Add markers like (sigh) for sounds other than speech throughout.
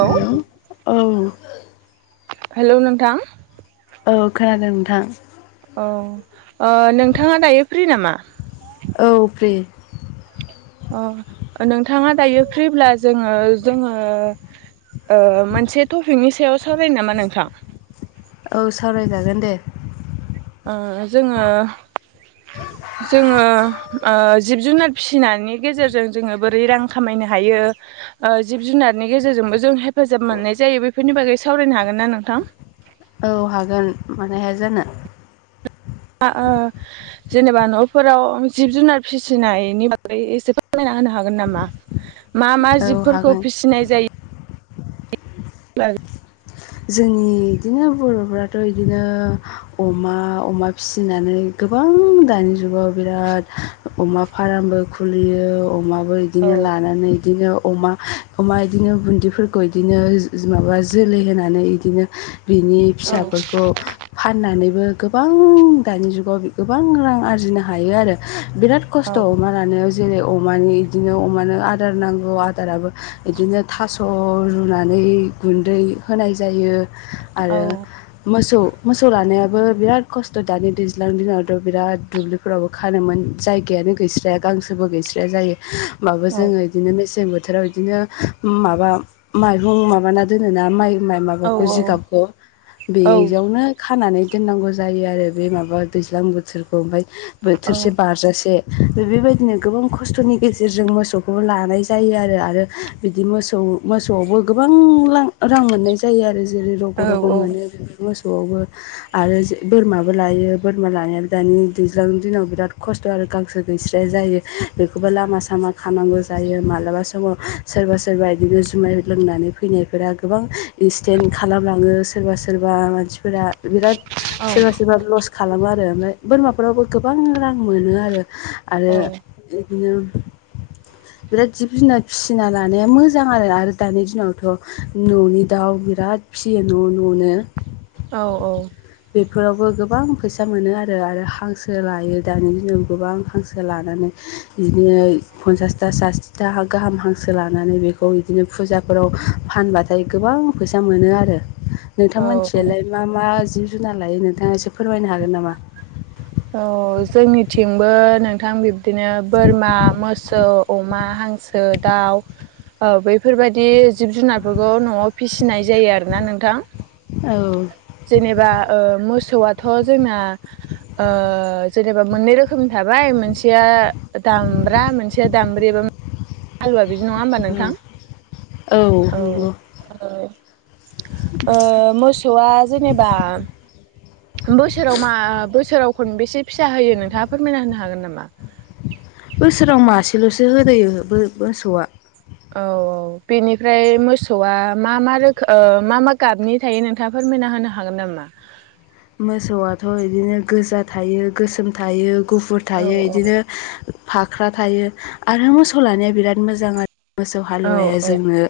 Hello औ hello नोंथां औ खोनादों नोंथां। औ ओ नोंथाङा दायो फ्रि नामा? औ फ्रि नोंथाङा दायो फ्रिब्ला जोङो जोङो ओ मोनसे टपिकनि सायाव सावरायनो नामा नोंथां? औ सावरायजागोन दे। ओ जोङो (inaudible) जोङो ओ जिब जुनार फिसिनायनि गेजेरजों जोङो बोरै रां खामायनो हायो ओ जिब जुनारनि गेजेरजोंबो जों हेफाजाब मोननाय जायो बेफोरनि बागै सावरायनो हागोन ना नोंथां? औ हागोन मानो हाया जानो ओ जेनेबा न'फोराव जिब जुनार फिसिनायनि बागै एसे फोरमायना होनो हागोन नामा मा मा औ जिबफोरखौ हागोन फिसिनाय जायो (unintelligible) जोंनि इदिनो बर'फ्राथ' इदिनो अमा-अमा फिसिनानै गोबां दानि जुगाव बिराद अमा फार्मबो खुलियो अमाबो औ इदिनो लानानै इदिनो अमा अमा इदिनो बुनदिफोरखौ इदिनो माबा जोलै होना इदिनो बिनि फिसाफोरखौ फाननानैबो गोबां दानि जुगाव गोबां रां आरजिनो हायो आरो बिराद खस्थ' अमा लानायाव जेरै अमानि इदिनो अमानो आदार नांगौ आदाराबो इदिनो थास' रुनानै गुन्दै होनाय जायो आरो मोसौ मोसौ लानायाबो बिराद खस्थ' दानि दैज्लां दिनावथ' बिराद दुब्लिफोरावबो खानोमोन जायगा यानो गैस्रायानो गांसोबो गैस्राया जायो ओमबाबो जोङो इदिनो मेसें बो बोथोराव इदिनो माबा माइहुं माबाना दोनोना माइ माबाखौ जिगाबखौ बेयावनो खानानै दोननांगौ जायो आरो बे माबा दैज्लां बोथोरखौ ओमफ्राय बोथोरसे बारजासे बेबायदिनो गोबां खस्थ'नि गेजेरजों मोसौखौबो लानाय जायो आरो आरो बिदि मोसौ मोसौआवबो गोबां लां रां मोननाय जायो आरो जेरै रग' रग' मोनो बे मोसौ मोसौआवबो आरो बोरमाबो लायो बोरमा लानाया दानि दैज्लांनि दिनाव बिराद खस्थ' आरो गांसो गैस्राया जायो बेखौबो लामा सामा खांनांगौ जायो मालाबा समाव सोरबा सोरबा बायदिनो जुमाय लोंनानै फैनायफोरा गोबां इनसिडेन्ट खालामलाङो सोरबा सोरबा मानसिफोरा बिराद सोरबा सोरबा लस खालामो आ आरो ओमफाय बोरमाफोरावबो गोबां रां मोनो आरो आरो इदिनो बिराद जिब जुनार फिसिना लानाया मोजां आरो आरो दानि दिनावथ' न'नि दाउ बिराद फिसियो न' न'नो औ औ बेफोरावबो गोबां फैसा मोनो आरो आरो हांसो लायो दानि दिनाव गोबां हांसो लानानै इदिनो पन्सासथा साथिथा गाहाम हांसो लानानै बेखौ बिदिनो फुजाफोराव फानबाथाय गोबां फैसा मोनो आरो नोंथां औ औ मोनथिनालाय मा मा? जिब -जुनार लायो नोंथाङा एसे फोरमायनो हागोन नामा? औ जोंनिथिंबो नोंथां बिब्दिनो बोरमा मोसौ अमा हांसो दाउ औ बैफोरबायदि जिब जुनारफोरखौ न'आव फिसिनाय जायो आरोना नोंथां औ जेनेबा ओ मोसौआथ' जोंना ओ जेनेबा मोननै रोखोमनि थाबाय मोनसेया दामब्रा मोनसेया दामब्रि एबा आलुआ बिदि नङा होमबा नोंथां औ औ ओ मोसौआ जेनेबा बोसोराव मा बोसोराव खनबेसे फिसा होयो नोंथाङा फोरमायना होनो हागोन नामा? बोसोराव मासेल'सो होदोयो मोसौआ औ औ बेनिफ्राय मोसौआ मा मा रोखोम ओ मा मा गाबनि थायो नोंथाङा फोरमायनो होनो हागोन नामा? मोसौआथ' बिदिनो गोजा थायो गोसोम थायो गुफुर औ थायो इदिनो फाख्रा थायो आरो मोसौ लानाया बिराद मोजां आरो मोसौ औ हालुवाया औ जोंनो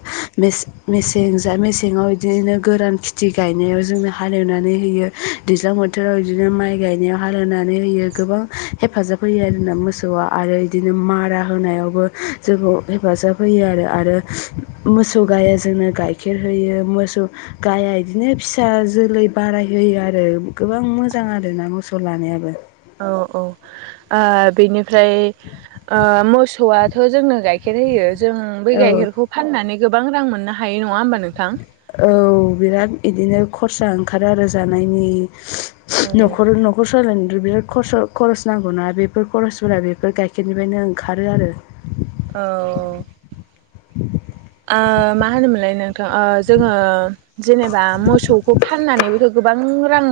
मेसें जा मेसेङाव इदिनो गोरान खिथि गायनायाव जोंनो हालेवनानै होयो दैज्लां बोथोराव इदिनो माइ गायनायाव हाल एवनानै होयो गोबां हेफाजाब होयो आरोना मोसौ आरो बिदिनो मारा होनायावबो जोंखौ हेफाजाब होयो आरो आरो मोस सौ गाया जोंनो गाइखेर होयो मोसौ गाया बिदिनो फिसा जोलै बाराय होयो आरो गोबां मोजां आरोना मोसौ लानायाबो औ-औ बेनिफ्राय आ मोसौआथ' जोंनो गाइखे गाइखेर होयो जों बै औ गाइखेरखौ फाननानै गोबां मोननो हायो नङा होमबा नों औ बिराद इदिनो खरसा ओंखारो आरो जानायनि औ न'खर न'खर सालायनो आरो बिराद खरस खरस नांगौ ना बेफोर खरसफोरा बेफोर गाइखेरनिफ्रायनो ओंखारो आरो। औ ओ मा होनोमोनलाय नोंथां जोङो जेनेबा मोसौखौ फाननानै गोबां रां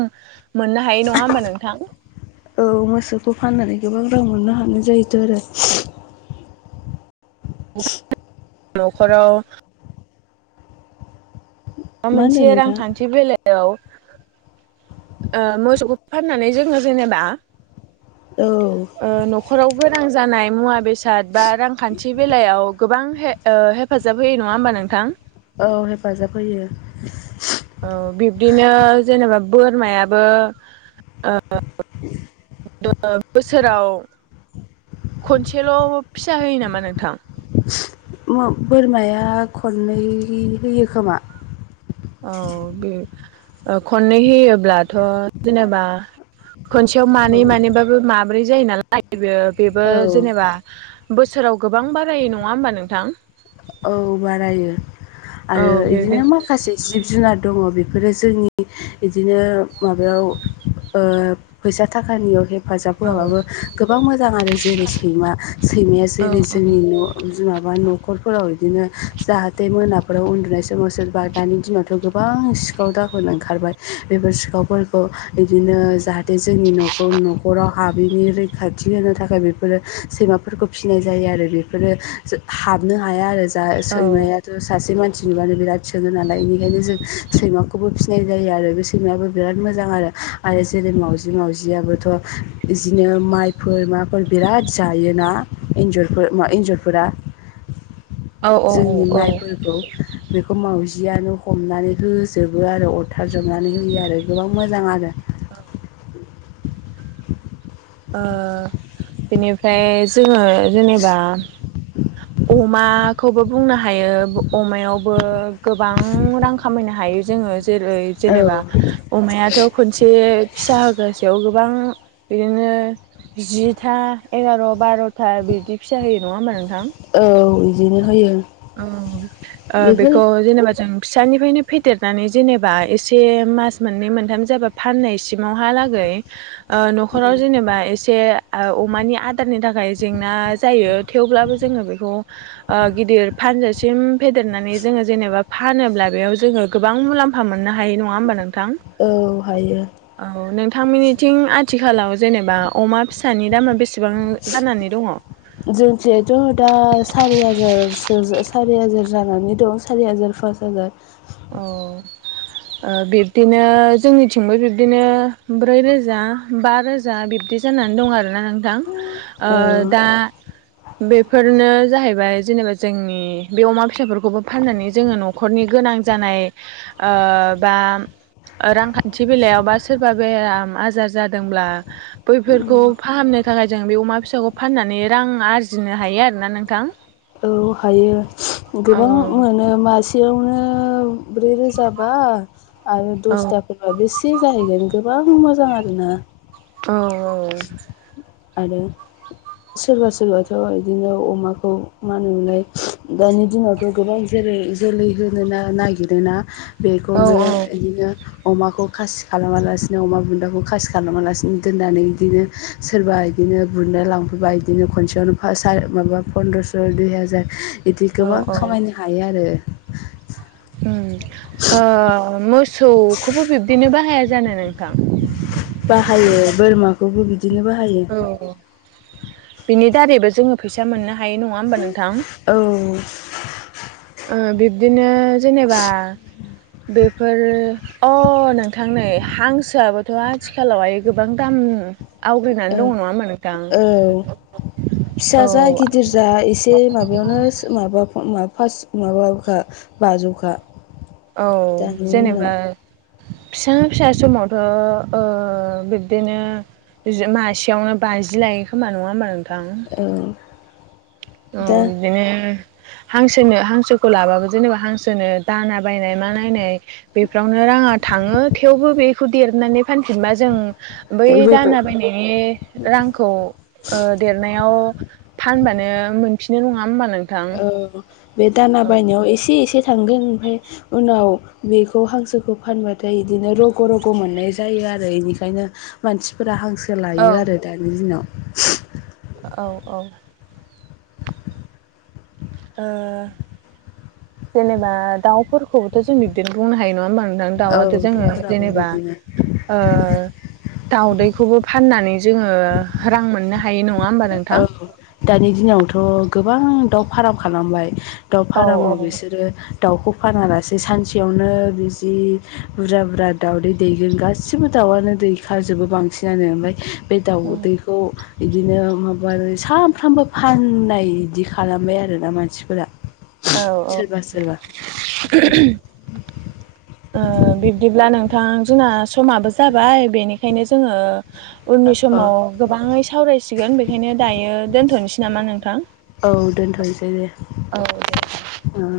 मोननो हायो नङा होमबा नोंथां? औ मोसौखौ फाननानै गोबां रां मोननो हानाय जाहैदों आरो। नखराव माबा मा होनदों मोनसे नोंथां रांखान्थि बेलायाव ओ मोसौखौ फाननानै जोङो जेनेबा औ ओ नखराव गोनां जानाय मुवा बेसाद बा रांखान्थि बेलायाव गोबां हेफाजाब होयो नङा होमबा नोंथां? औ हेफाजाब होयो औ बिब्दिनो जेनेबा बोरमायाबो बोसोराव खनसेल फिसा होयो नामा नोंथां? बोरमाया खननै होयो खोमा। औ बे खननै होयोब्लाथ जेनेबा खनसेयाव औ मानै मानैबाबो माब्रै जायो नालाय बेयो बेबो औ जेनेबा बोसोराव गोबां बारायो नङा होमबा नोंथां? औ बारायो औ आरो बेबाय बिदिनो माखासे जि जिब जुनार दङ बेफोरो जोंनि बिदिनो माबायाव फैसा थाखानियावहे हेफाजाब औ होआबाबो गोबां मोजां आरो जेरै सैमा सैमाया औ जेरै जोंनि न माबा न नखरफोराव बिदिनो जाहाथे मोनाफोराव उन्दुनाय समाव सोरबा दानि दिनावथ गोबां सिखाव द सिफोरनो ओंखारबाय बेफोर सिखावफोरखौ बिदिनो जाहाथे जोंनि नखौ नखराव हाब नि रैखाथि होनो थाखाय बेफोरो सैमाफोरखौ फिसिनाय जायो आरो बेफोरो हा या आरो जा औ सैमायाथ सासे मानसि नुबानो बिराद सोङो नालाय बेनिखायनो जों सैमाखौ खौबो फिसिनाय जायो आरो बे सैमाबो बिराद मोजां आरो आरो जेरै मावजि मावजियाबोथ बिदिनो माइफोर माफोर बिराद जायोना एन्जरफोर मा एन्जरफोरा औ औ औ जोंनि ओ माइफोरखौ बेखौ मावजि जियानो हमनानै होजोबो आरो अरथारजोबनानै होयो आरो गोबां मोजां आरो औ ओ बेनिफ्राय जोङो जेनेबा अमाखौबो बुंनो हायो अमायावबो गोबां रां खामायनो हायो। हायो जोङो। जेरै औ जेनेबा अमायाथ खनसे फिसा होगसेयाव गोबां बि बिदिनो जिथा एगार बारथा बिदि फिसा होयो नङा होनबा नोंथां? औ बिदिनो होयो बेफोर बेखौ जेनेबा जों फिसानिफ्रायनो फेदेरनानै जेनेबा एसे मास मोननै मोनथाम जाबा फाननायसिमावहालागै ओ नखराव उम जेनेबा एसे अमानि आदारनि थाखाय जेंना जायो थेवब्लाबो जोङो बेखौ गिदिर फा हानजासिम फेदेरनानै जोङो जेनेबा फानोब्ला बेयाव जोङो गोबां मुलाम्फा मोननो हायो नङा होमबा नों औ हायो थां मिनिथिं आथिखालाव जेनेबा अमा फिसानि दामा बेसेबां जानानै दङ जोंसेयाथ दा सारि हाजारसो सारि हाजार जानानै दं सारि हाजार पास हाजार। औ ओ बिब्दिनो जोंनिथिंबो बिब्दिनो ब्रै रोजा बा रोजा बिब्दि जानानै दं आरोना नोंथां। ओ औ दा बेफोरनो जाहैबाय जेनेबा जोंनि बे अमा फिसाफोरखौबो फाननानै जोङो न'खरनि गोनां जानाय ओ बा रांखान्थि बेलायाव बा सोरबा बेराम आजार जादोंब्ला बैफोरखौ फाहामनो थाखाय जों बे अमा फिसाखौ फाननानै रां आरजिनो हायो आरोना नोंथां। औ हायो औ गोबां मोनो मासे मासेयावनो ब्रै रोजा बा आरो औ दसथाफोरबा बेसे जाहैगोन गोबां मोजां आरोना। औ औ आरो सोरबा सोरबाथ' इदिनो अमाखौ मा होनोमोनलाय दानि दिनावथ' गोबां जेरै बे जोलै होनो नागिरोना औ बेखौनो इदिनो अमाखौ खासि खालामालासिनो अमा बुन्दाखौ खासि खालामालासिनो दोननानै बिदिनो सोरबा इदिनो बिदिनो बुन्दा लांफैबा बिदिनो खनसेयावनो माबा फन्द्रस' दुइ हाजार बिदि औ गोबां औ औ खामायनो हायो आरो। उम ओ मोसौखौबो बिबदिनो बा हाया जानो नोंथां? बाहायो बोरमाखौबो बिदिनो बाहायो। औ बिनि दारैबो जोङो फैसा मोननो हायो नङा होमबा नोंथां? औ ओ बिब्दिनो जेनेबा बेफोरो अ नोंथां नै हांसोआबोथ' आथिखालावहाय गोबां दाम आवग्रिनानै दं नङा होमबा नोंथां? औ फिसा औ जा गिदिर जा एसे माबायावनो माबा फास माबाखा बाजौखा। औ दानि जेनेबा दिनाव फिसा फिसा समावथ' ओ बिब्दिनो मासेयावनो बाजि लायो खोमा नङा होमबा नोंथां औ औ दा बिदिनो हांसोनो हांसोखौ लाबाबो जेनेबा हांसोनो दाना बायनाय मा नायनाय बेफोरावनो राङा थाङो थेवबो बेखौ देरनानै फानफिनबा जों बै रग' औ दाना बायनायनि रांखौ ओ देरनायाव फानबानो मोनफिनो नङा होमबा नों औ बे दाना बायनायाव एसे एसे थांगोन ओमफाय उनाव बेखौ हांसोखौ फानबाथाय बिदिनो रग' रग' मोननाय जायो। आरो बेनिखायनो मानसिफोरा हांसो लायो आरो दानि दिनाव। औ औ ओ जेनेबा दाउफोरखौबोथ' जों बिबदिनो बुंनो हायो नङा होमबा थां औ दाउआथ' जोङो दाउफोराबो जेनेबा बिदिनो दाउदैखौबो फाननानै जोङो रां मोननो हा औ दानि दिनावथ' गोबां दाउ फाराम खालामबाय। दाउ औ फारामाव औ बिसोरो दाउखौ फानालासे सानसेयावनो बि जि बुरजा बुरजा दाउदै दैगोन गासिबो दाउ दाउआनो दै खारजोबो बांसिनानो ओमफ्राय बे औ दाउदैखौ इदिनो माबा सानफ्रामबो फाननाय बिदि खालामबाय आरोना मानसिफोरा। औ औ सोरबा सोरबा बिब्दिब्ला नोंथां जोंना समाबो जाबाय बेनिखायनो जोङो उननि औ समाव गोबांङै सावरायसिगोन बेखायनो दायो दोनथ'नोसै नामा नोंथां औ दोनथ'नोसै दे